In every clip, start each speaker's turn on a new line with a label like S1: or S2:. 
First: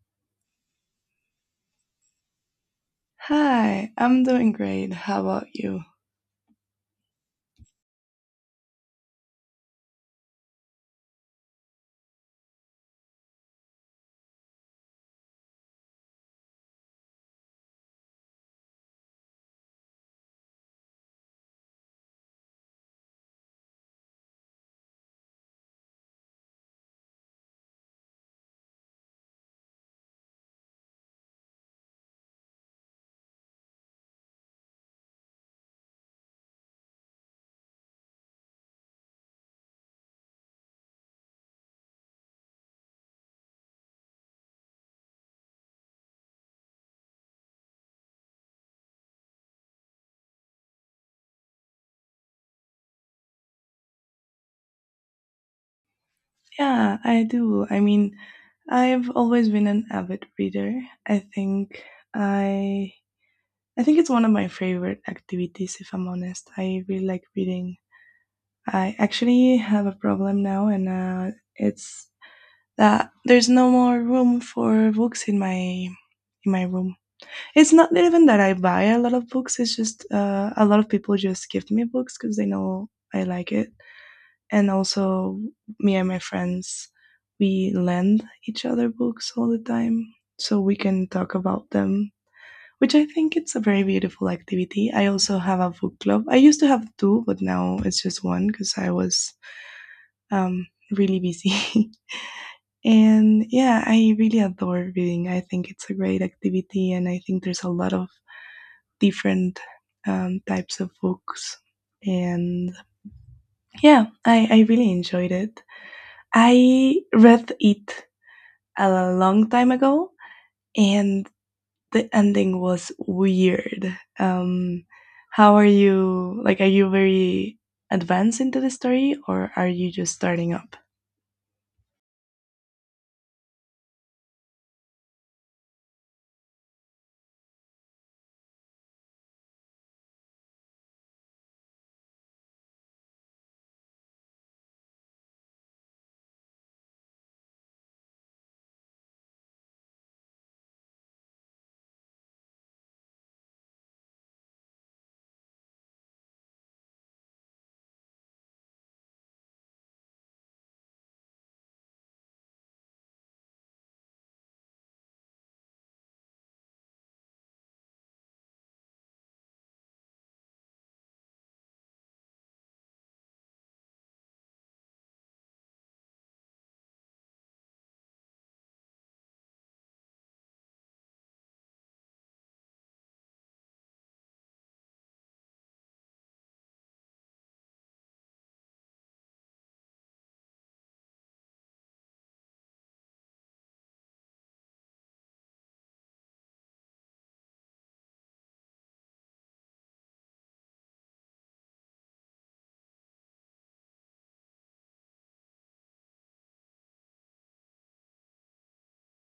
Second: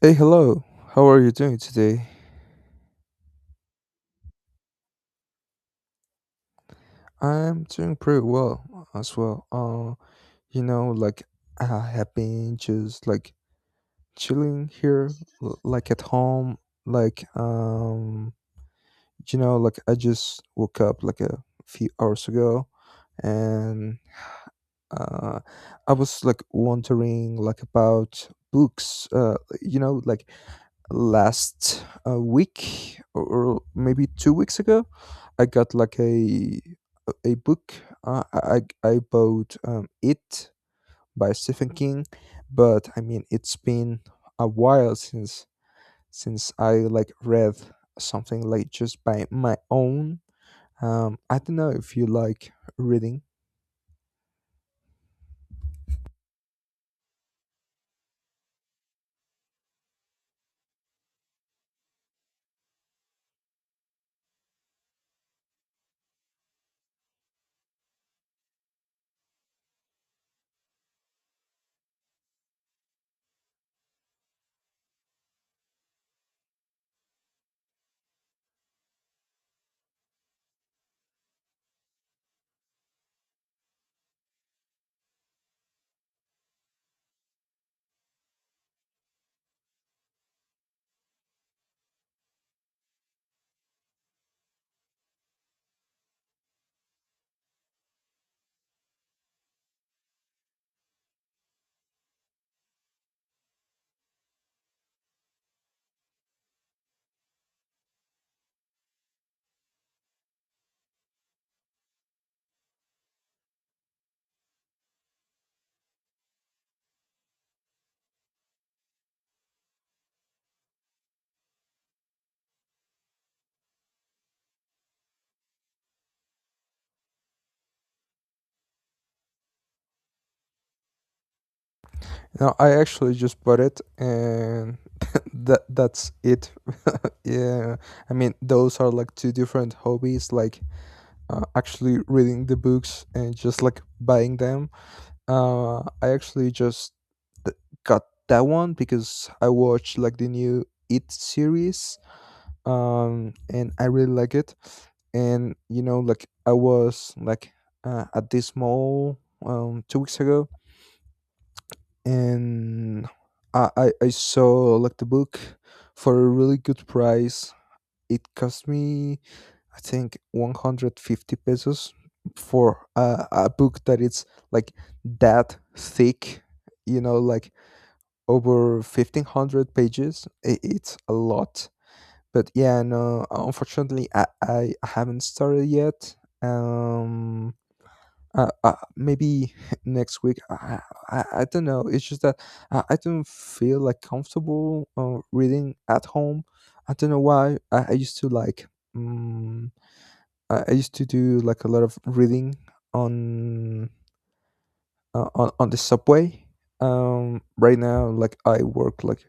S1: Hey, hello. How are you doing today?
S2: Hi, I'm doing great. How about you?
S1: I'm doing pretty well as well. Like I have been just like chilling here, like at home. Like um, like I just woke up like a few hours ago, and uh, I was like wondering like about books. Like last week, or maybe 2 weeks ago I got like a book I bought it by Stephen King, but I mean it's been a while since I like read something like just by my own. I don't know if you like reading.
S2: Yeah, I do. I mean, I've always been an avid reader. I think I I think it's one of my favorite activities if I'm honest. I really like reading. I actually have a problem now, and it's that there's no more room for books in my room. It's not even that I buy a lot of books, it's just a lot of people just gift me books because they know I like it, and also me and my friends, we lend each other books all the time so we can talk about them, which I think it's a very beautiful activity. I also have a book club. I used to have two, but now it's just one because I was really busy. And yeah, I really adore reading. I think it's a great activity, and I think there's a lot of different types of books. And yeah, I really enjoyed it. I read it a long time ago, and the ending was weird. How are you? Like, are you very advanced into the story, or are you just starting up?
S1: No, I actually just bought it and that's it. Yeah, I mean those are like two different hobbies, like actually reading the books and just like buying them. I actually just th- got that one because I watched like the new It series, and I really like it. And you know, like I was like at this mall 2 weeks ago, and I saw like the book for a really good price. It cost me, I think, 150 pesos for a book that it's like that thick, you know, like over 1,500 pages. I it's a lot. But yeah, no, unfortunately, I haven't started yet. Um, Maybe next week. I don't know. It's just that I don't feel like comfortable reading at home. I don't know why. I used to like. mm, I used to do like a lot of reading on on the subway. Right now, like I work like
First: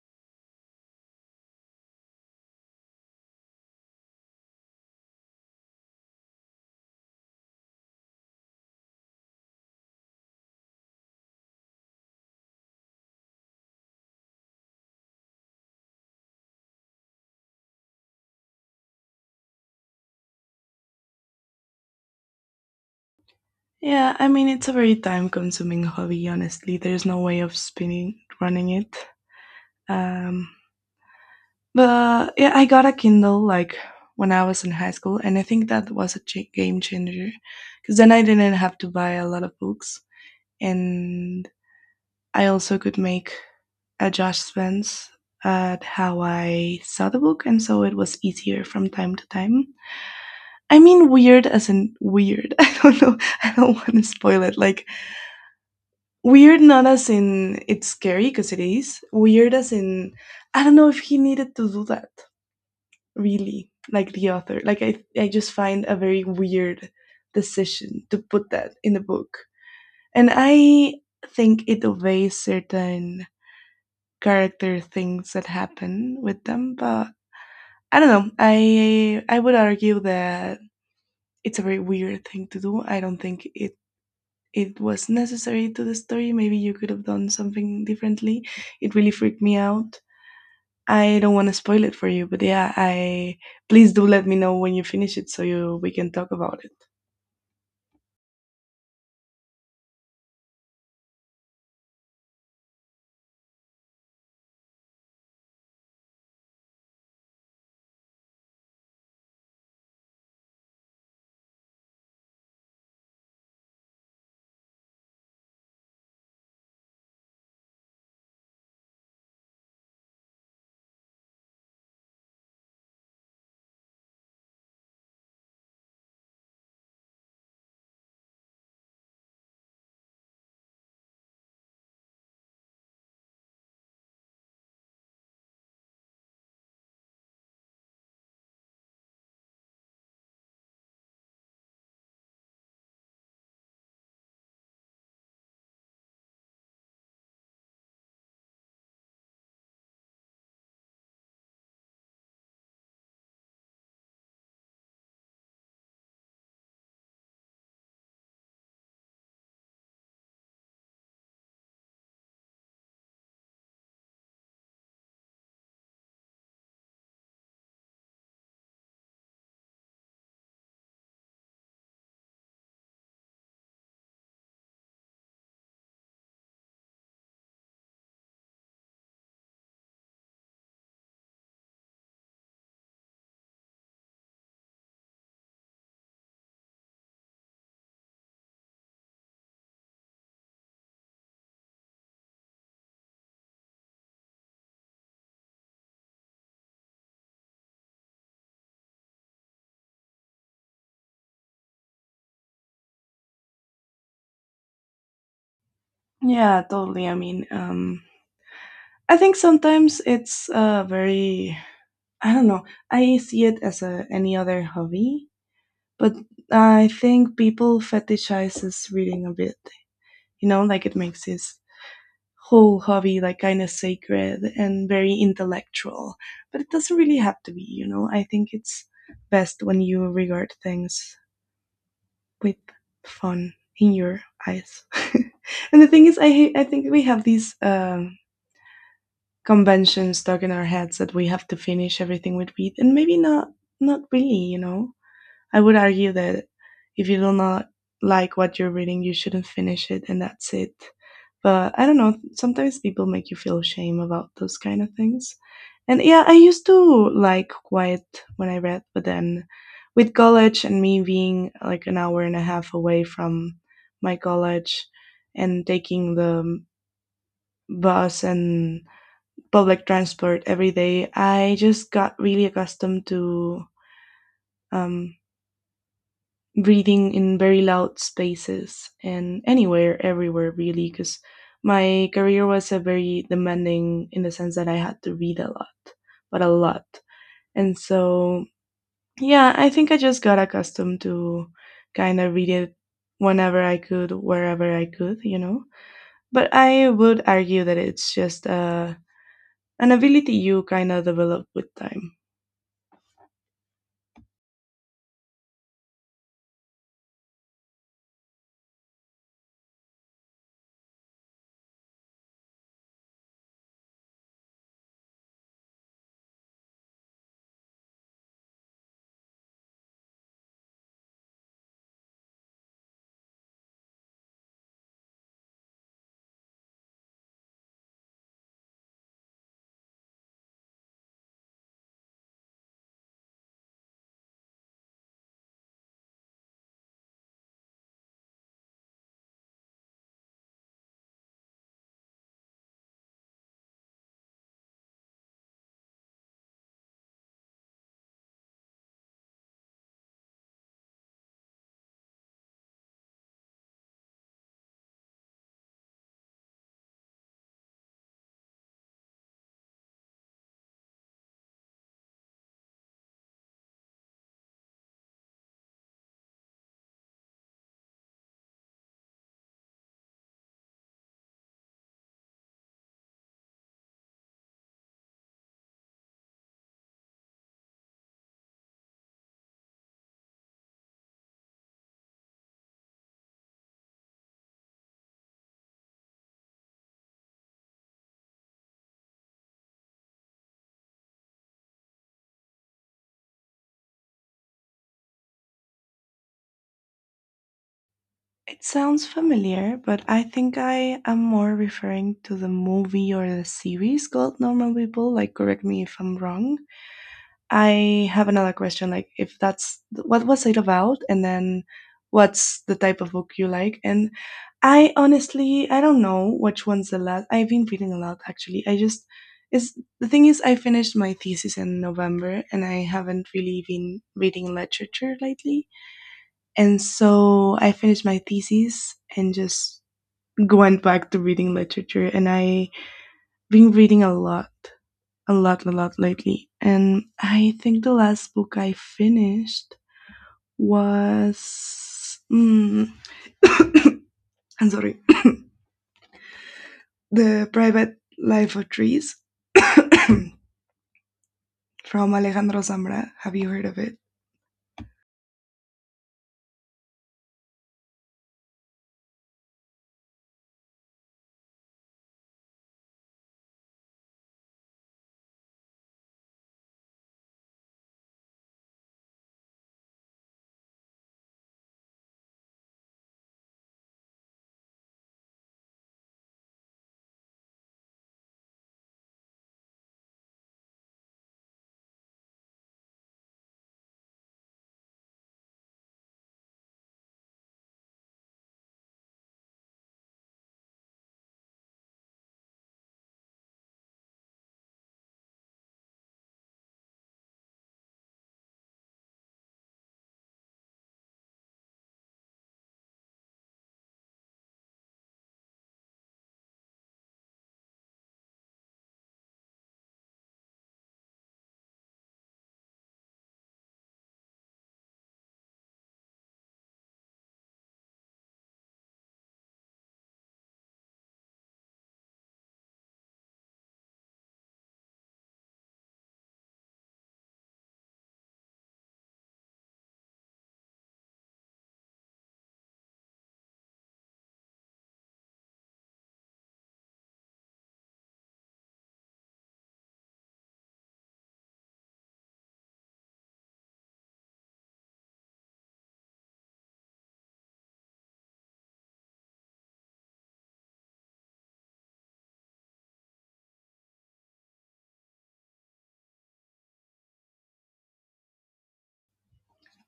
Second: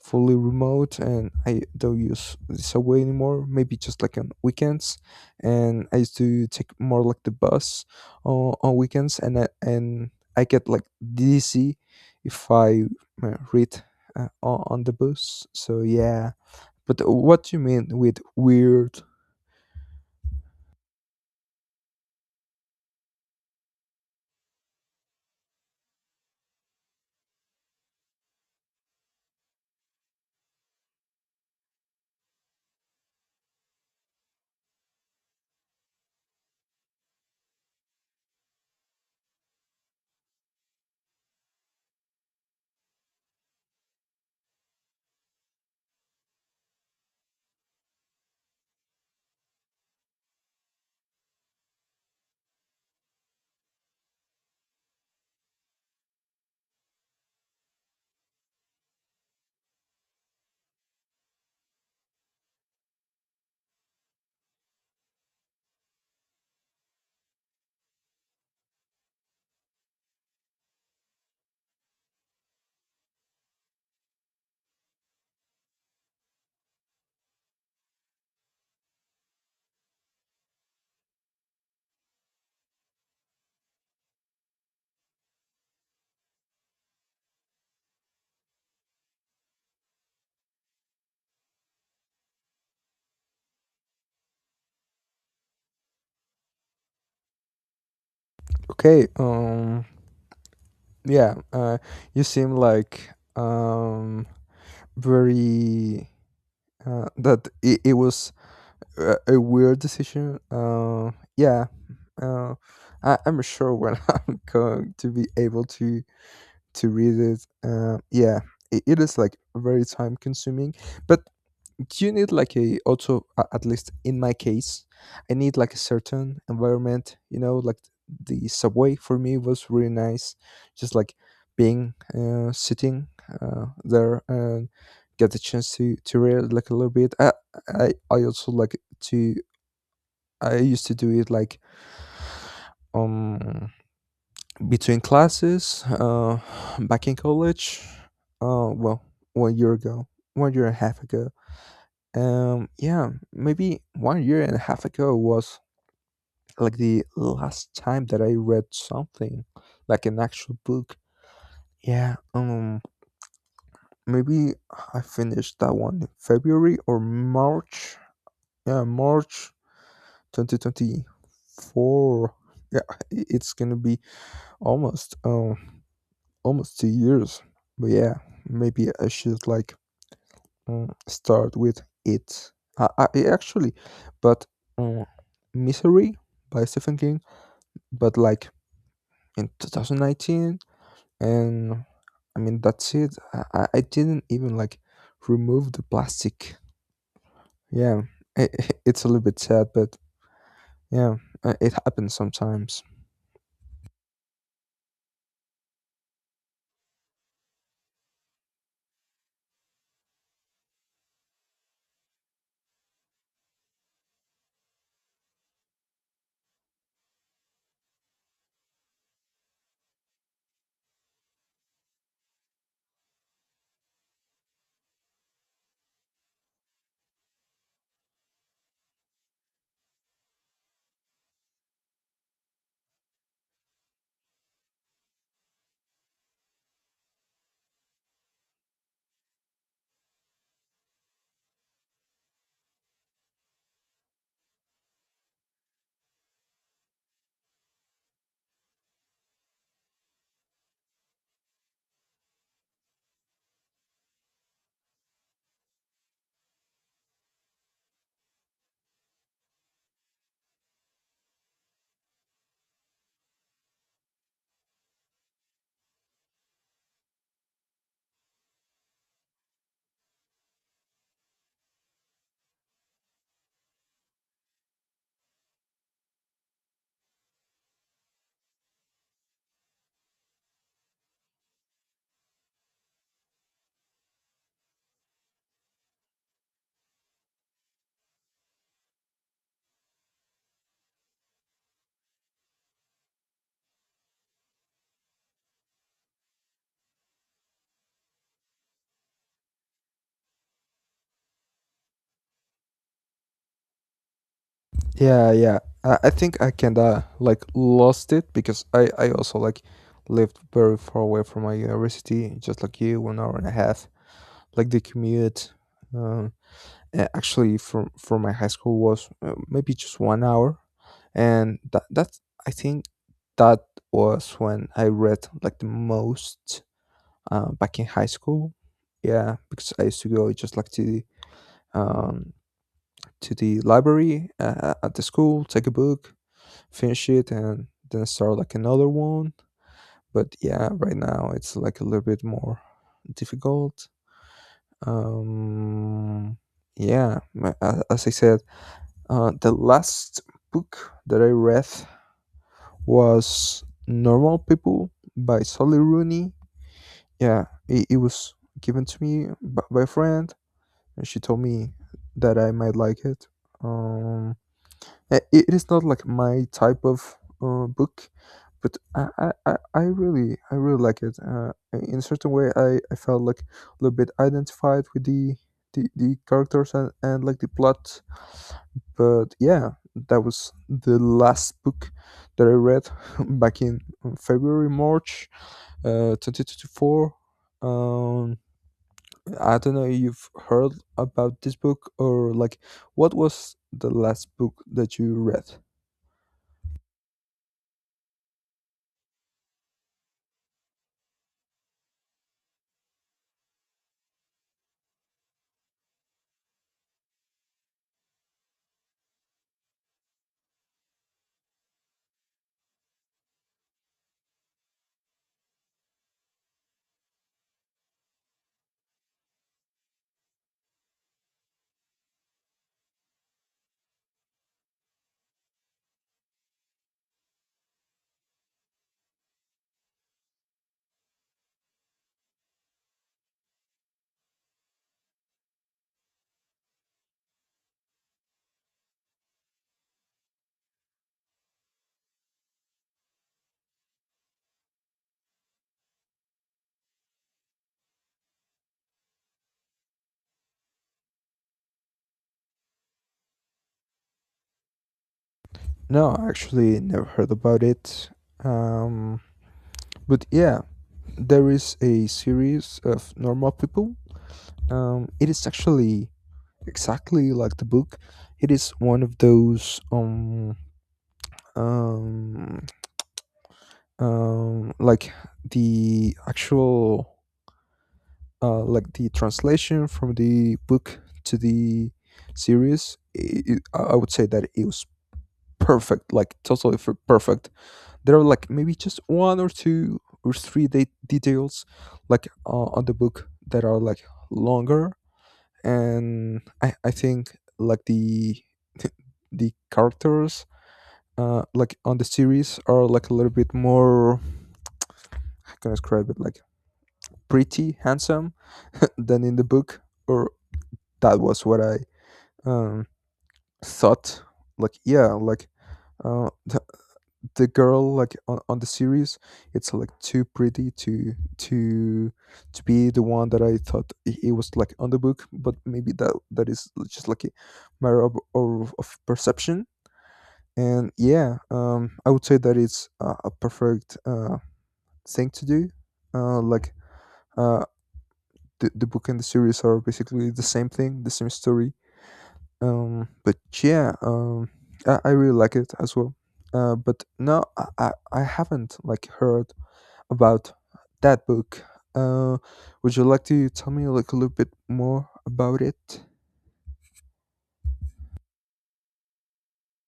S1: fully remote, and I don't use the subway anymore. Maybe just like on weekends, and I used to take more like the bus on weekends, and and I get like dizzy if I read on the bus. So yeah. But what do you mean with weird?
S2: Yeah, I mean, it's a very time-consuming hobby. Honestly, there's no way of spinning running it. Um, but yeah, I got a Kindle like when I was in high school, and I think that was a game changer because then I didn't have to buy a lot of books, and I also could make adjustments at how I saw the book, and so it was easier from time to time. I mean, weird as in weird. I don't know. I don't want to spoil it. Like, weird, not as in it's scary, because it is. Weird as in, I don't know if he needed to do that, really. Like, the author. Like, I just find a very weird decision to put that in the book. And I think it obeys certain character things that happen with them, but I don't know. I would argue that it's a very weird thing to do. I don't think it was necessary to the story. Maybe you could have done something differently. It really freaked me out. I don't want to spoil it for you, but yeah, I, please do let me know when you finish it so you we can talk about it.
S1: Okay. Yeah, you seem like um, very that it was a weird decision. Yeah, uh, I'm sure when I'm going to be able to read it. Yeah, it is like very time consuming, but do you need like a also at least in my case I need like a certain environment, you know, like the subway for me was really nice, just like being sitting there and get the chance to read like a little bit. I, I also like to I used to do it like um between classes back in college. uh well 1 year ago, 1 year and a half ago. Yeah, maybe 1 year and a half ago was like the last time that I read something, like an actual book. Yeah, maybe I finished that one in February or March. Yeah, March 2024. Yeah, it's gonna be almost almost 2 years. But yeah, maybe I should like start with it. I actually, but mm, Misery by Stephen King, but like in 2019, and I mean that's it. I didn't even like remove the plastic. Yeah, I it's a little bit sad, but yeah, it happens sometimes.
S2: Yeah, totally. I mean, I think sometimes it's very, I don't know. I see it as a any other hobby, but I think people fetishizes reading a bit. You know, like it makes his whole hobby like kind of sacred and very intellectual. But it doesn't really have to be. You know, I think it's best when you regard things with fun in your eyes. And the thing is, I hate, I think we have these. Conventions stuck in our heads that we have to finish everything with read, and maybe not, not really, you know, I would argue that if you do not like what you're reading, you shouldn't finish it, and that's it. But I don't know. Sometimes people make you feel shame about those kind of things. And yeah, I used to like quiet when I read, but then with college and me being like an hour and a half away from my college and taking the bus and public transport every day, I just got really accustomed to um, breathing in very loud spaces and anywhere, everywhere, really, because my career was a very demanding in the sense that I had to read a lot, but a lot. And so, yeah, I think I just got accustomed to kind of read it whenever I could, wherever I could, you know. But I would argue that it's just an ability you kind of develop with time.
S1: Yeah, yeah. I think I kind of like lost it because I also like lived very far away from my university, just like you, 1 hour and a half. Like the commute, um, actually from my high school was maybe just 1 hour, and that's I think that was when I read like the most, back in high school. Yeah, because I used to go just like um, to the library at the school, take a book, finish it, and then start like another one. But yeah, right now it's like a little bit more difficult. Um, yeah, ma- a- As I said, the last book that I read was Normal People by Sally Rooney. Yeah, it was given to me by a friend, and she told me that I might like it. Um, It it is not like my type of book, but I really I really like it. In a certain way, I felt like a little bit identified with the the characters and like the plot. But yeah, that was the last book that I read back in February March, 2024. um. I don't know if you've heard about this book, or like, what was the last book that you read?
S2: It sounds familiar, but I think I am more referring to the movie or the series called Normal People. Like, correct me if I'm wrong. I have another question. Like, if that's what was it about, and then what's the type of book you like? And I honestly, I don't know which one's the last. I've been reading a lot actually. I just is the thing is I finished my thesis in November, and I haven't really been reading literature lately, and so I finished my thesis and just went back to reading literature. And I've been reading a lot, a lot, a lot lately. And I think the last book I finished was. Mm, I'm sorry. The Private Life of Trees from Alejandro Zambra. Have you heard of it?
S1: No, I actually never heard about it. Um, but yeah, there is a series of Normal People. It is actually exactly like the book. It is one of those, um like, the actual, like, the translation from the book to the series, I would say that it was perfect, like totally perfect. There are, like, maybe just one or two or three details, like, on the book that are like longer, and I think like the the characters like on the series are like a little bit more, I can describe it like pretty handsome, than in the book, or that was what I, um, thought. Like, yeah, like, uh, the, the girl like on the series, it's like too pretty to to be the one that I thought it was like on the book, but maybe that that is just like a matter of perception. And yeah, I would say that it's a perfect, thing to do. Like, uh, the book and the series are basically the same thing, the same story. But yeah, I really like it as well. But no, I, I haven't like heard about that book. Uh, would you like to tell me like a little bit more about it?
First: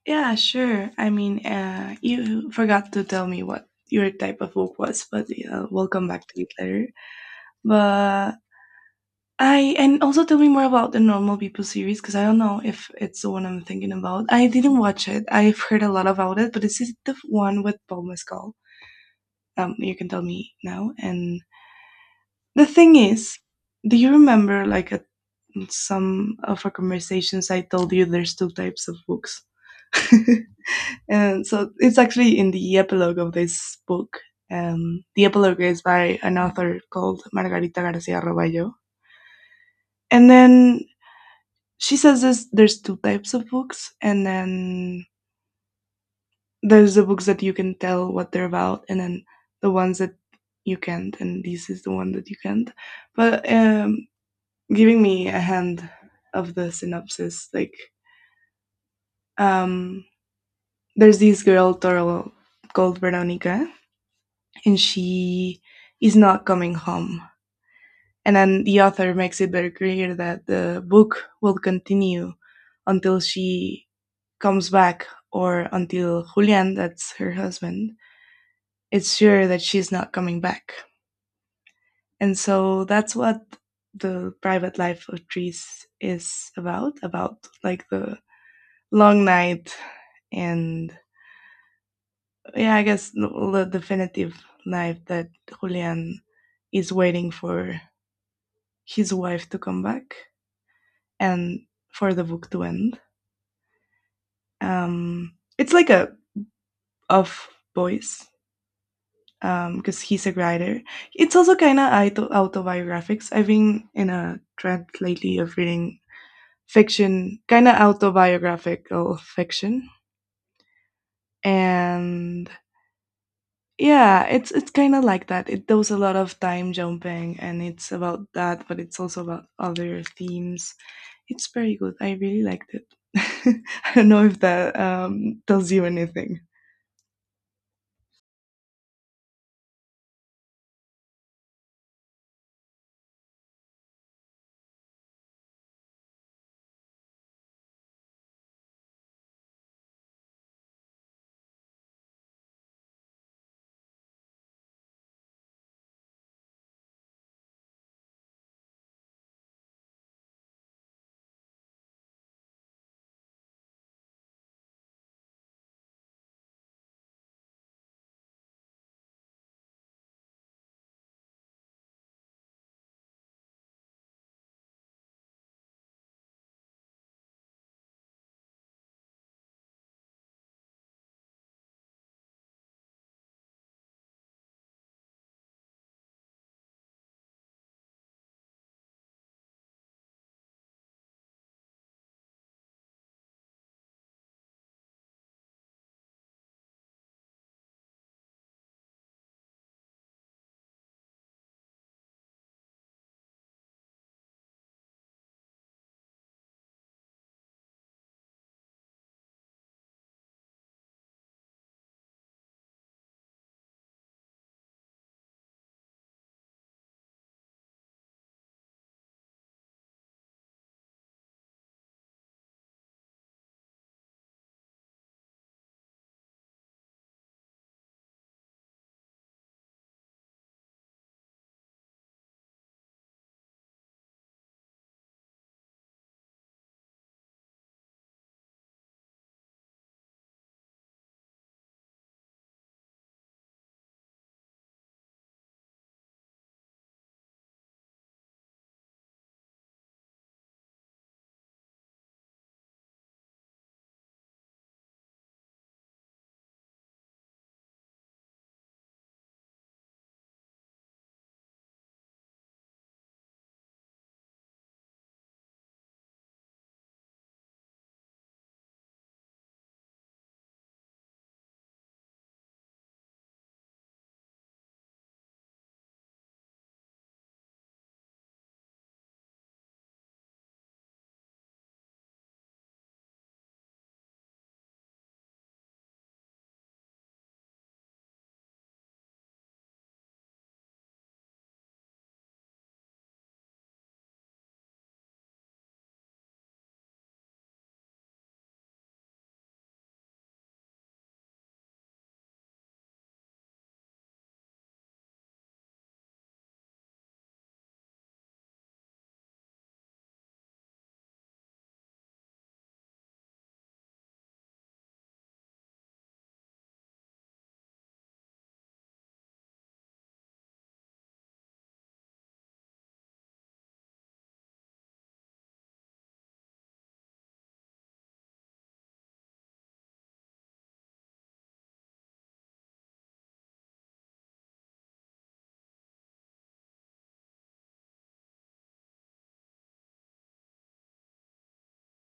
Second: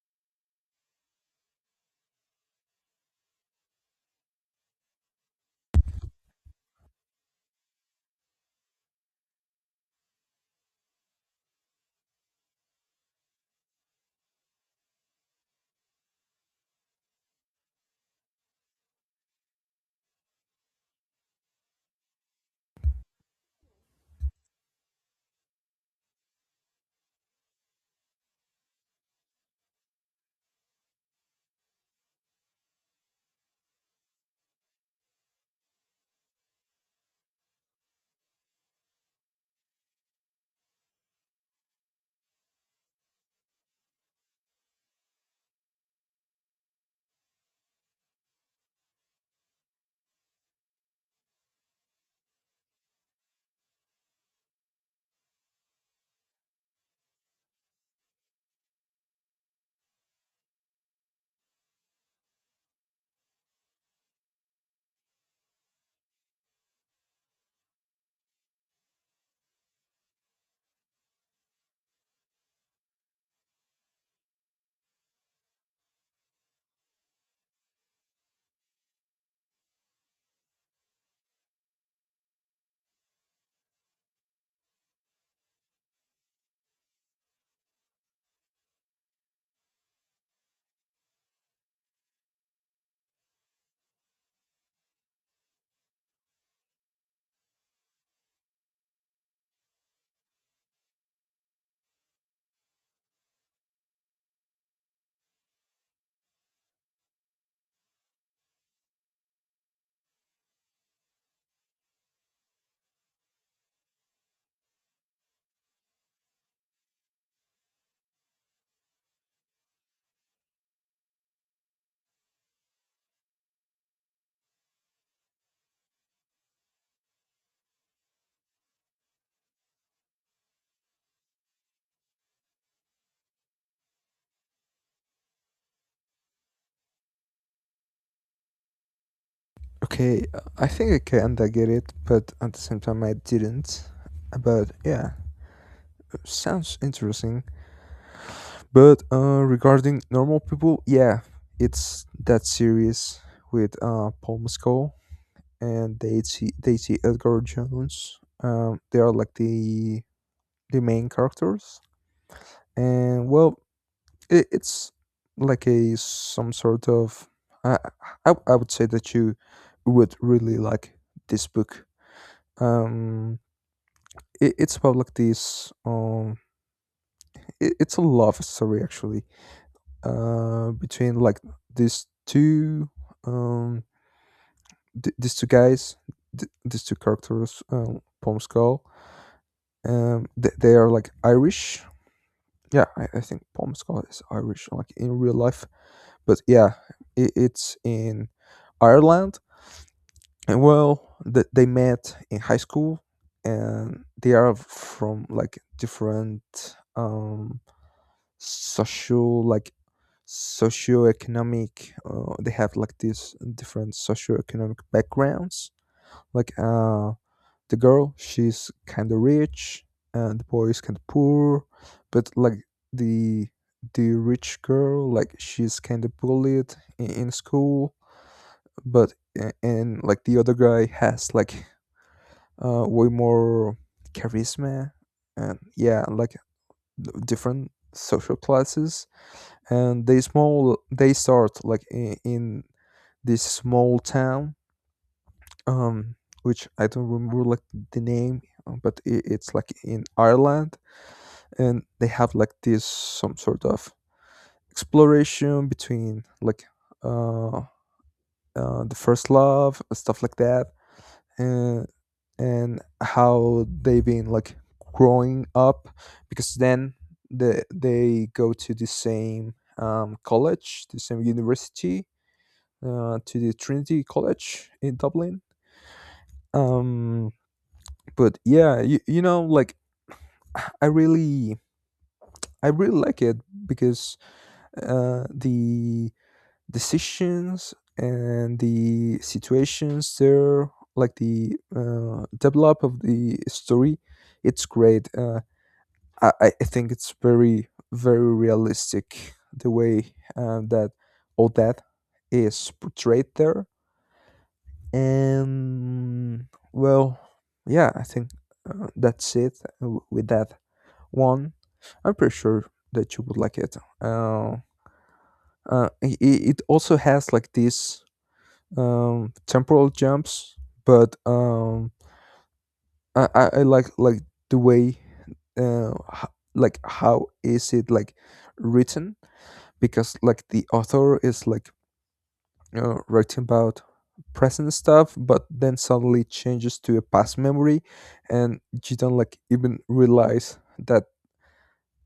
S2: Yeah, sure. I mean, you forgot to tell me what your type of book was, but we'll come back to it later. But I, and also tell me more about the Normal People series because I don't know if it's the one I'm thinking about. I didn't watch it. I've heard a lot about it, but is it the one with Paul Mescal? You can tell me now. And the thing is, do you remember like a, some of our conversations? I told you there's two types of books. And so it's actually in the epilogue of this book. The epilogue is by an author called Margarita Garcia Roballo. And then she says this, there's two types of books, and then there's the books that you can tell what they're about, and then the ones that you can't, and this is the one that you can't. But giving me a hand of the synopsis, like um, there's this girl, Toro, called Veronica, and she is not coming home. And then the author makes it very clear that the book will continue until she comes back or until Julian, that's her husband, is sure that she's not coming back. And so that's what the private life of trees is about like the long night, and yeah, I guess the definitive life that Julian is waiting for his wife to come back and for the book to end. It's like a of boys because he's a writer. It's also kind of autobiographics. I've been in a trend lately of reading fiction, kind of autobiographical fiction, and yeah, it's kind of like that. It does a lot of time jumping, and it's about that, but it's also about other themes. It's very good. I really liked it. I don't know if that tells you anything.
S1: Okay, I think I kinda get it, but at the same time I didn't. But yeah, sounds interesting. But regarding Normal People, yeah, it's that series with Paul Mescal and Daisy Edgar Jones. They are like the main characters, and well, it's like a, some sort of, I, I would say that you would really like this book. Um, it's about like this, it's a love story actually, between like these two, um, these two guys, these two characters, Palm Skull. They are like Irish. Yeah, I think Palm Skull is Irish, like in real life. But yeah, it's in Ireland. And well, they met in high school, and they are from like different, social, like, socioeconomic, they have like these different socioeconomic backgrounds, like, the girl, she's kind of rich, and the boy is kind of poor, but like, the the rich girl, like, she's kind of bullied in school, but and like the other guy has like way more charisma. And yeah, like, d- different social classes, and they small they start like in this small town, um, which I don't remember like the name, but I it's like in Ireland, and they have like this some sort of exploration between like, uh, the first love, stuff like that, and and how they been like growing up, because then they go to the same, college, the same university, to the Trinity College in Dublin. Um, but yeah, you know, like, I really I really like it because, the decisions and the situations there, like the, develop of the story, it's great. I think it's very realistic the way that all that is portrayed there. And well, yeah, I think, that's it with that one. I'm pretty sure that you would like it. It, it also has like these, temporal jumps, but I like the way, uh, h- like, how is it like written, because like the author is like, writing about present stuff, but then suddenly changes to a past memory, and you don't like even realize that.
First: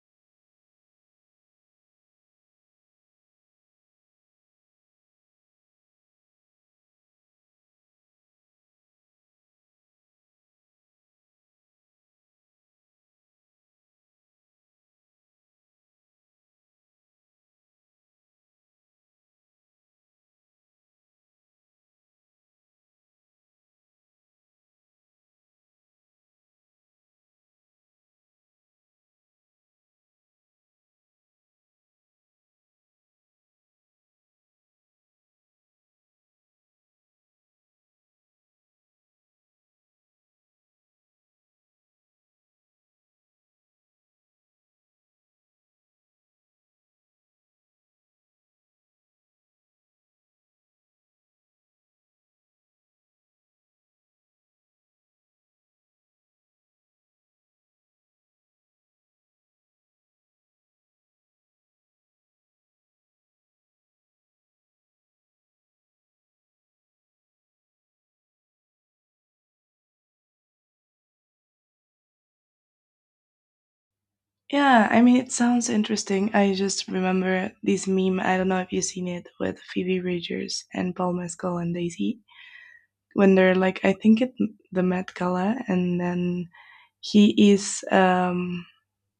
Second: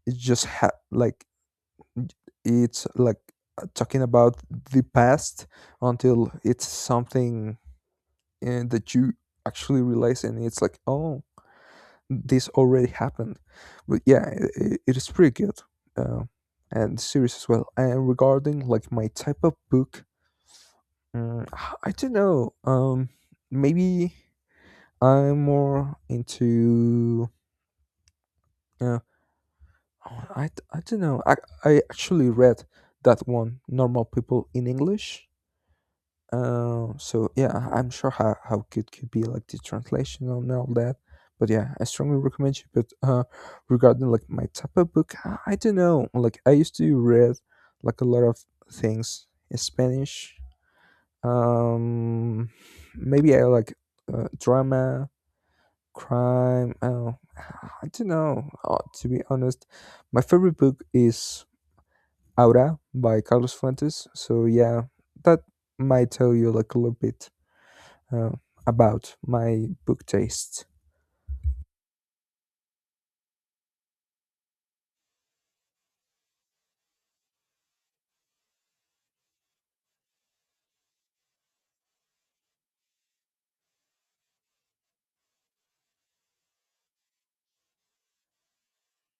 S1: It just like, j- it's like, talking about the past until it's something, that you actually realize and it's like, oh, this already happened. But yeah, it is pretty good, uh, and series as well. And regarding like my type of book, Mm, I don't know. Maybe I'm more into. Uh, I don't know. I actually read that one, Normal People, in English. So yeah, I'm sure how good could be like the translation and all that. But yeah, I strongly recommend you. But regarding like my type of book, I don't know. Like I used to read like a lot of things in Spanish. Um, maybe I like, drama, crime. Oh, I don't know. To be honest, my favorite book is Aura by Carlos Fuentes. So yeah, that might tell you like a little bit, uh, about my book taste.
S2: Yeah, I mean, it sounds interesting. I just remember this meme. I don't know if you've seen it, with Phoebe Bridgers and Paul Mescal and Daisy, when they're like, I think it the Met Gala, and then he is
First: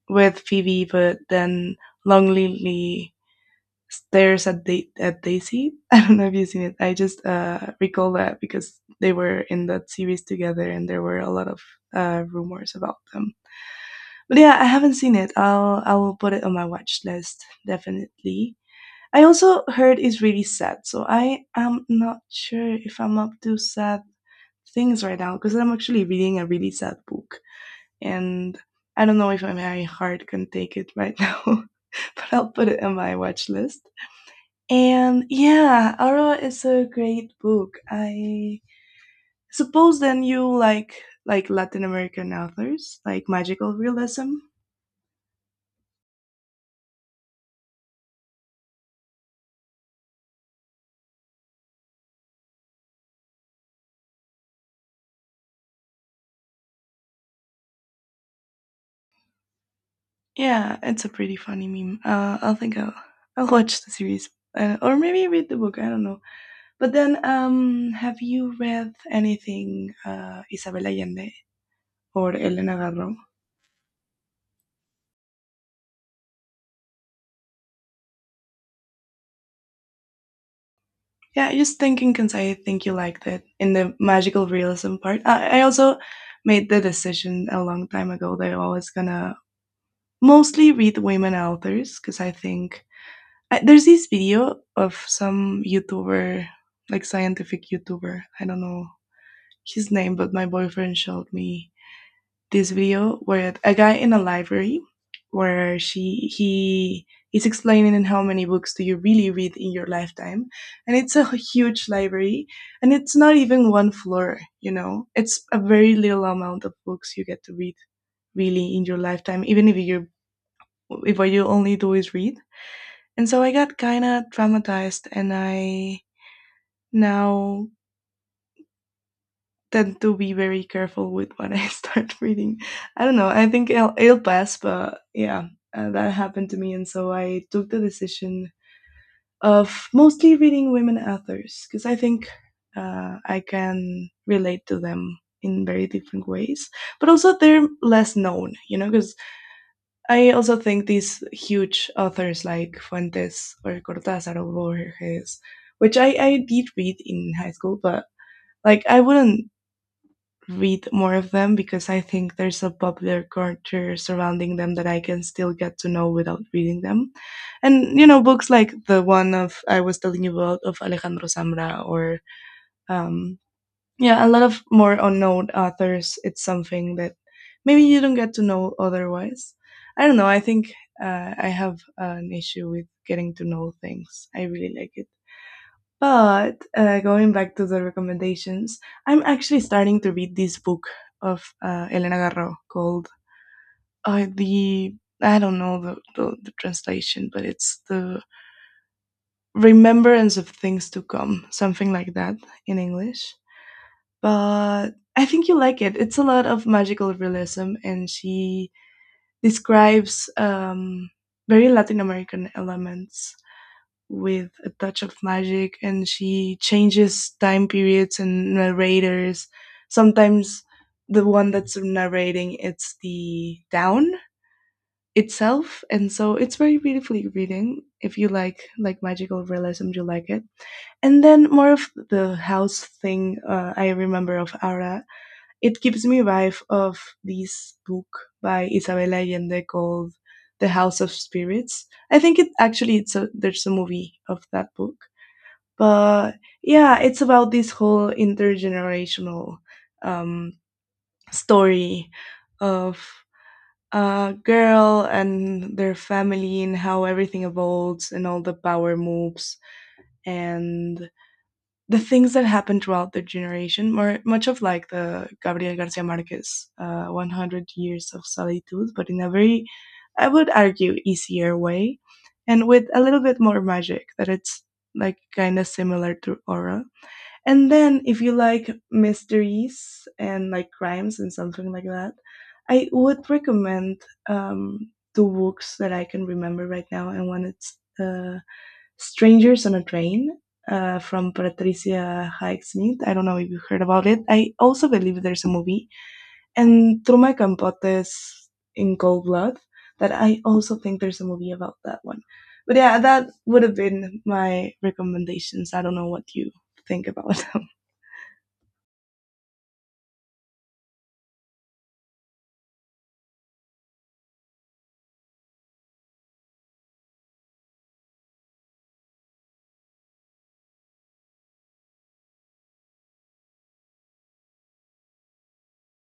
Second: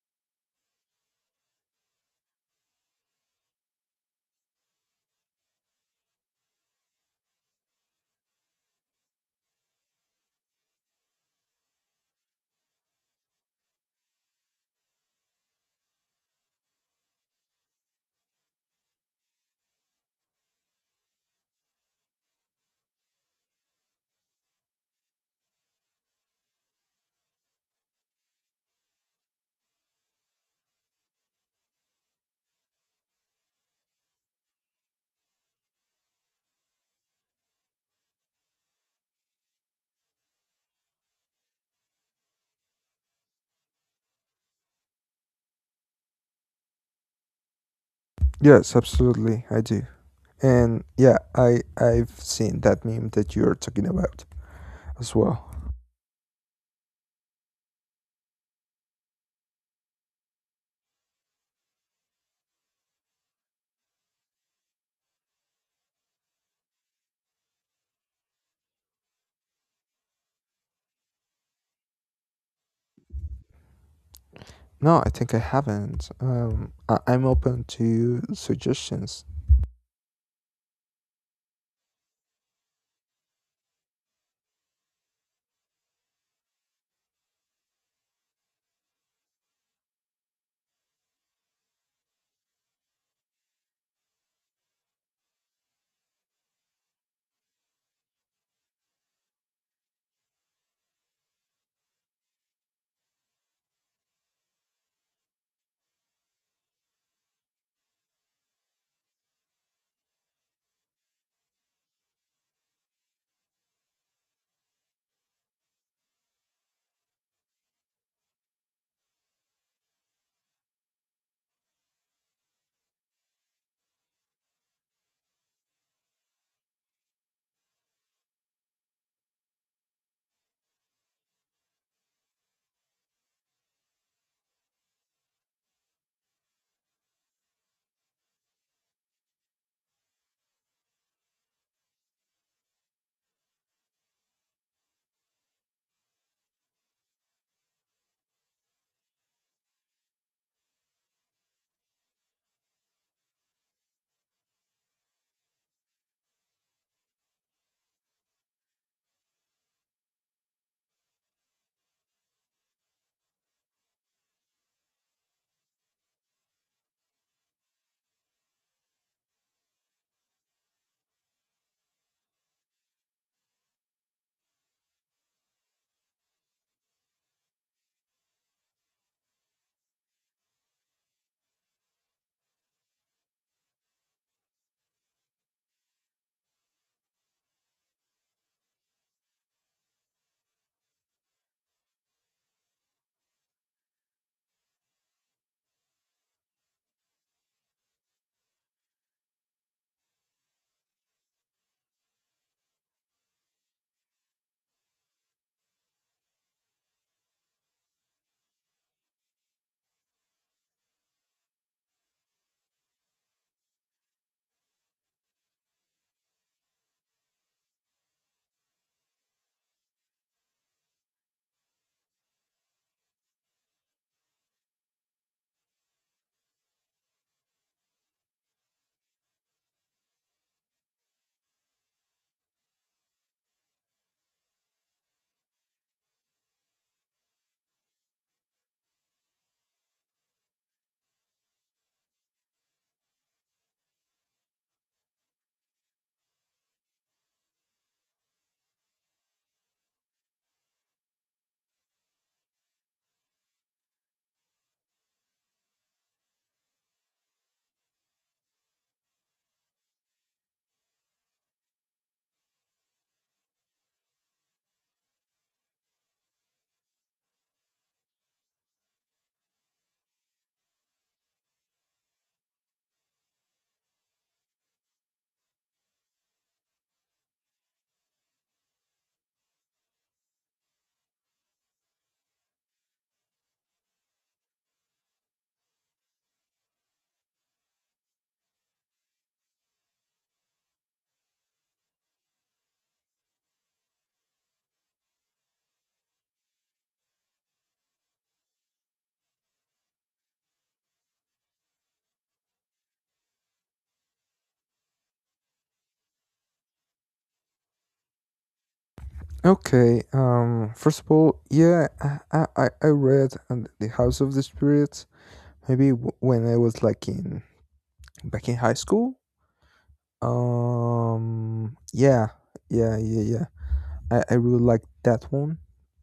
S2: with Phoebe, but then Long Lily Stairs at at Daisy. I don't know if you've seen it. I just recall that because they were in that series together, and there were a lot of rumors about them. But yeah, I haven't seen it. I will put it on my watch list definitely. I also heard it's really sad, so I am not sure if I'm up to sad things right now because I'm actually reading a really sad book, and I don't know if my heart can take it right now. But I'll put it on my watch list. And yeah, Aura is a great book. I suppose then you like Latin American authors, like magical realism.
S1: Yes, absolutely, I do. And yeah, I I've seen that meme that you're talking about as well.
S2: Yeah, it's a pretty funny meme. I'll think I'll watch the series. Or maybe read the book. I don't know. But then, have you read anything Isabel Allende or Elena Garro?
S1: No, I think I haven't. I'm open to suggestions.
S2: Yeah, just thinking because I think you liked it in the magical realism part. I also made the decision a long time ago that I was gonna mostly read women authors because I think I, there's this video of some YouTuber, like scientific YouTuber. I don't know his name, but my boyfriend showed me this video where a guy in a library where she he is explaining how many books do you really read in your lifetime, and it's a huge library, and it's not even one floor. You know, it's a very little amount of books you get to read really in your lifetime, even if you're if what you only do is read. And so I got kind of traumatized, and I now tend to be very careful with what I start reading. I don't know. I think it'll pass, but yeah, that happened to me, and so I took the decision of mostly reading women authors because I think I can relate to them in very different ways. But also, they're less known, you know, because I also think these huge authors like Fuentes or Cortázar or Borges, which I did read in high school, but like I wouldn't read more of them because I think there's a popular culture surrounding them that I can still get to know without reading them. And you know, books like the one of I was telling you about of Alejandro Samra or um yeah, a lot of more unknown authors. It's something that maybe you don't get to know otherwise. I don't know. I think I have an issue with getting to know things. I really like it. But going back to the recommendations, I'm actually starting to read this book of Elena Garro called the I don't know the translation, but it's the Remembrance of Things to Come, something like that in English, but I think you like it. It's a lot of magical realism, and she describes very Latin American elements with a touch of magic, and she changes time periods and narrators. Sometimes the one that's narrating it's the town itself, and so it's very beautifully reading. If you like magical realism, you like it. And then more of the house thing, I remember of Aura. It gives me vibe of this book by Isabel Allende called The House of Spirits. I think it actually it's a there's a movie of that book. But yeah, it's about this whole intergenerational um, story of a girl and their family, and how everything evolves and all the power moves and the things that happened throughout the generation, more, much of like the Gabriel Garcia Marquez 100 Years of Solitude, but in a very, I would argue, easier way, and with a little bit more magic that it's like kind of similar to Aura. And then if you like mysteries and like crimes and something like that, I would recommend two books that I can remember right now. And one it's Strangers on a Train, from Patricia Highsmith. I don't know if you heard about it. I also believe there's a movie. And through my Campotes in Cold Blood, that I also think there's a movie about that one. But yeah, that would have been my recommendations. I don't know what you think about them.
S1: Okay. First of all, yeah, I read on the House of the Spirits, maybe when I was like in, back in high school. Yeah. Yeah. Yeah. Yeah. I really like that one,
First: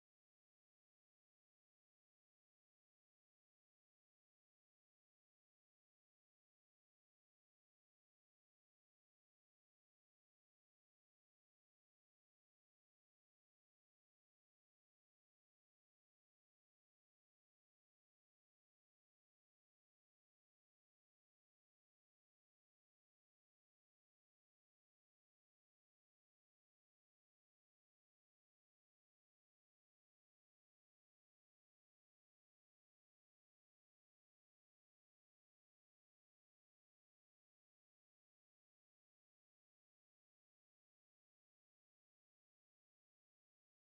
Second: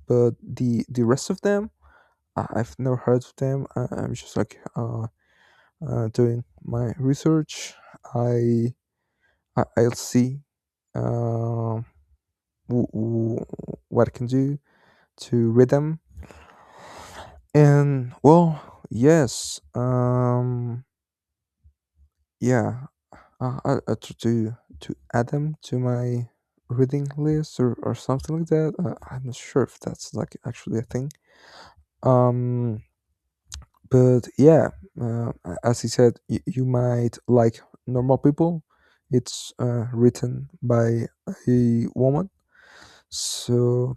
S1: but the rest of them, I've never heard of them. I'm just like, doing my research. I, I'll see, um w- w- what I can do to read them. And well, yes, yeah, I try to add them to my reading list, or something like that. I'm not sure if that's like actually a thing. Um, but yeah, as he said, you might like Normal People. It's written by a woman, so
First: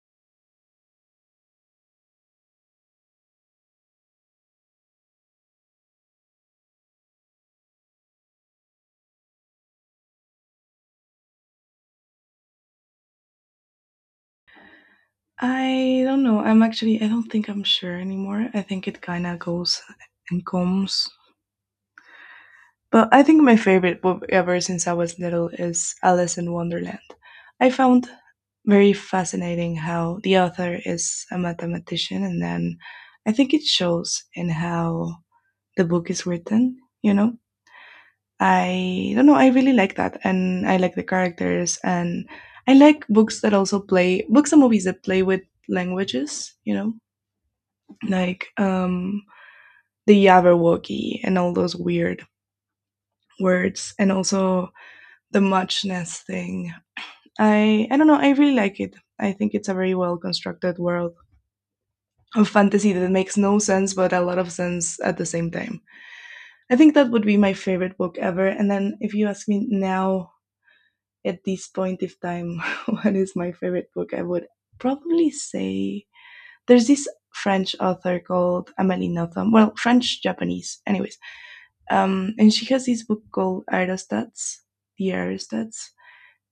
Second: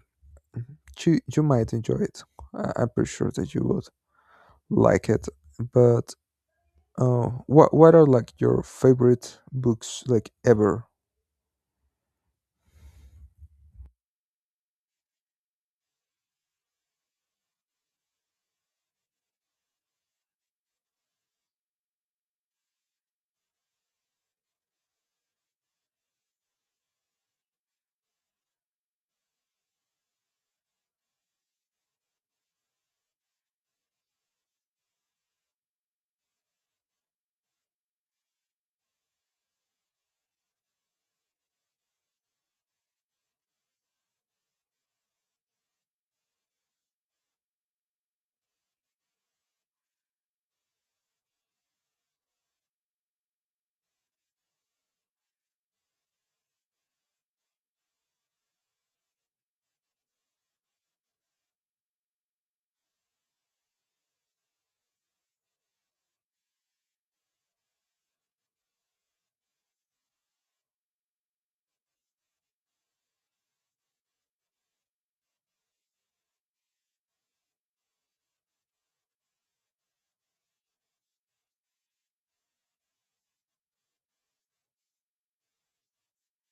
S1: you might enjoy it. I'm pretty sure that you would like it, but, oh, what are like your favorite books, like, ever?
S2: I don't know. I'm actually, I don't think I'm sure anymore. I think it kind of goes and comes. But I think my favorite book ever since I was little is Alice in Wonderland. I found very fascinating how the author is a mathematician, and then I think it shows in how the book is written, you know? I don't know, I really like that, and I like the characters, and I like books that also play, books and movies that play with languages, you know? Like the Jabberwocky and all those weird words, and also the muchness thing. I don't know. I really like it. I think it's a very well constructed world of fantasy that makes no sense but a lot of sense at the same time. I think that would be my favorite book ever. And then if you ask me now at this point of time what is my favorite book, I would probably say there's this French author called Amélie Nothomb. Well, French Japanese, anyways. And she has this book called Aerostats, the Aerostats,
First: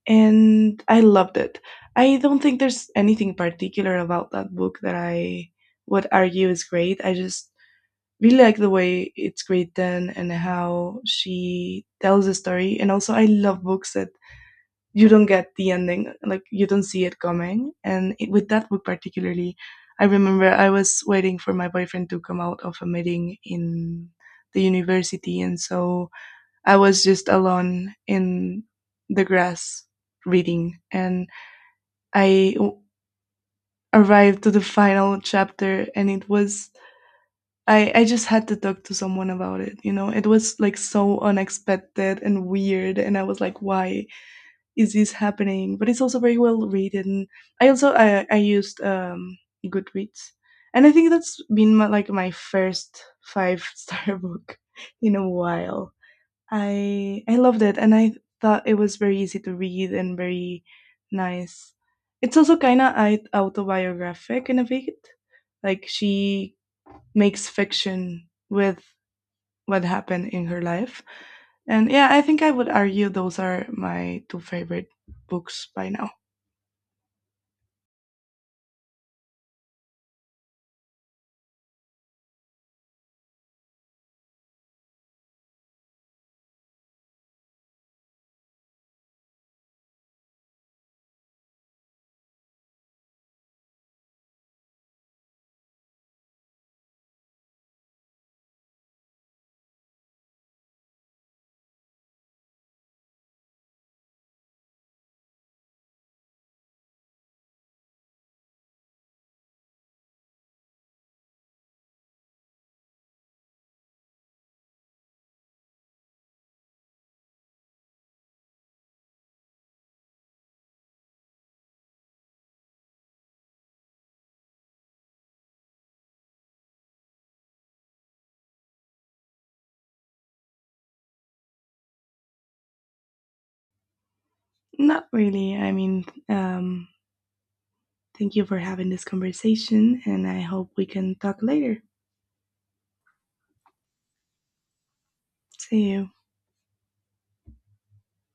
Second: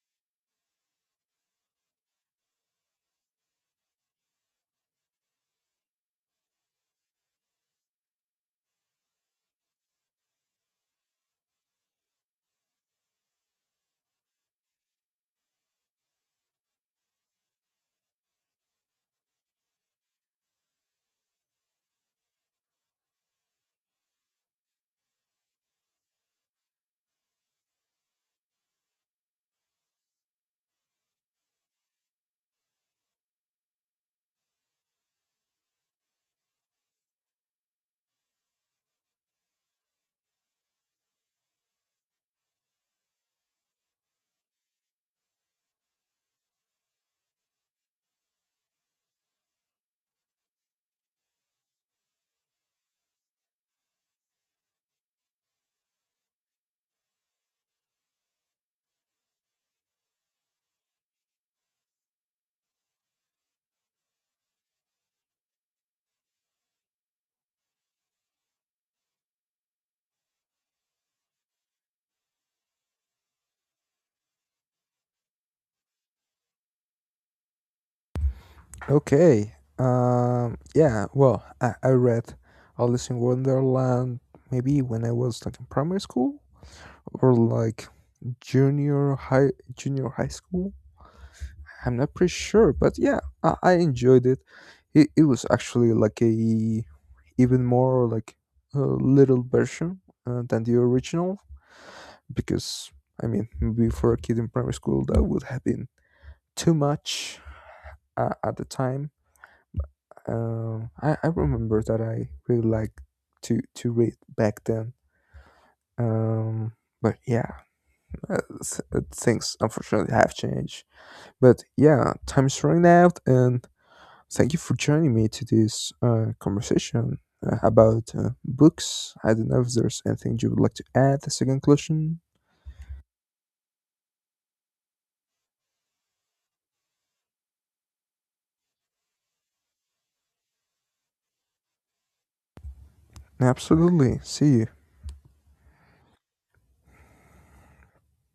S2: and I loved it. I don't think there's anything particular about that book that I would argue is great. I just really like the way it's great done and how she tells the story. And also, I love books that you don't get the ending, like you don't see it coming. And it, with that book particularly, I remember I was waiting for my boyfriend to come out of a meeting in the university, and so I was just alone in the grass reading, and I arrived to the final chapter, and it was I just had to talk to someone about it, you know. It was like so unexpected and weird, and I was like, "Why is this happening?" But it's also very well written. I also I used Goodreads, and I think that's been my, like my first five star book in a while. I loved it, and I thought it was very easy to read and very nice. It's also kind of autobiographic in a way. Like she makes fiction with what happened in her life, and yeah, I think I would argue those are my two favorite books by now.
S1: Okay. Yeah, well, I read Alice in Wonderland maybe when I was like in primary school, or like junior high junior high school. I'm not pretty sure, but yeah, I enjoyed it. It was actually like a, even more like a little version, than the original, because I mean, maybe for a kid in primary school that would have been too much, at the time. I remember that I really liked to read back then. Um, but yeah, things unfortunately have changed. But yeah, time's running out, and thank you for joining me to this, conversation, about, books. I don't know if there's anything you would like to add as a conclusion.
S2: Not really. I mean, thank you for having this conversation, and I hope we can talk later.
S1: Absolutely. See you.
S2: See you.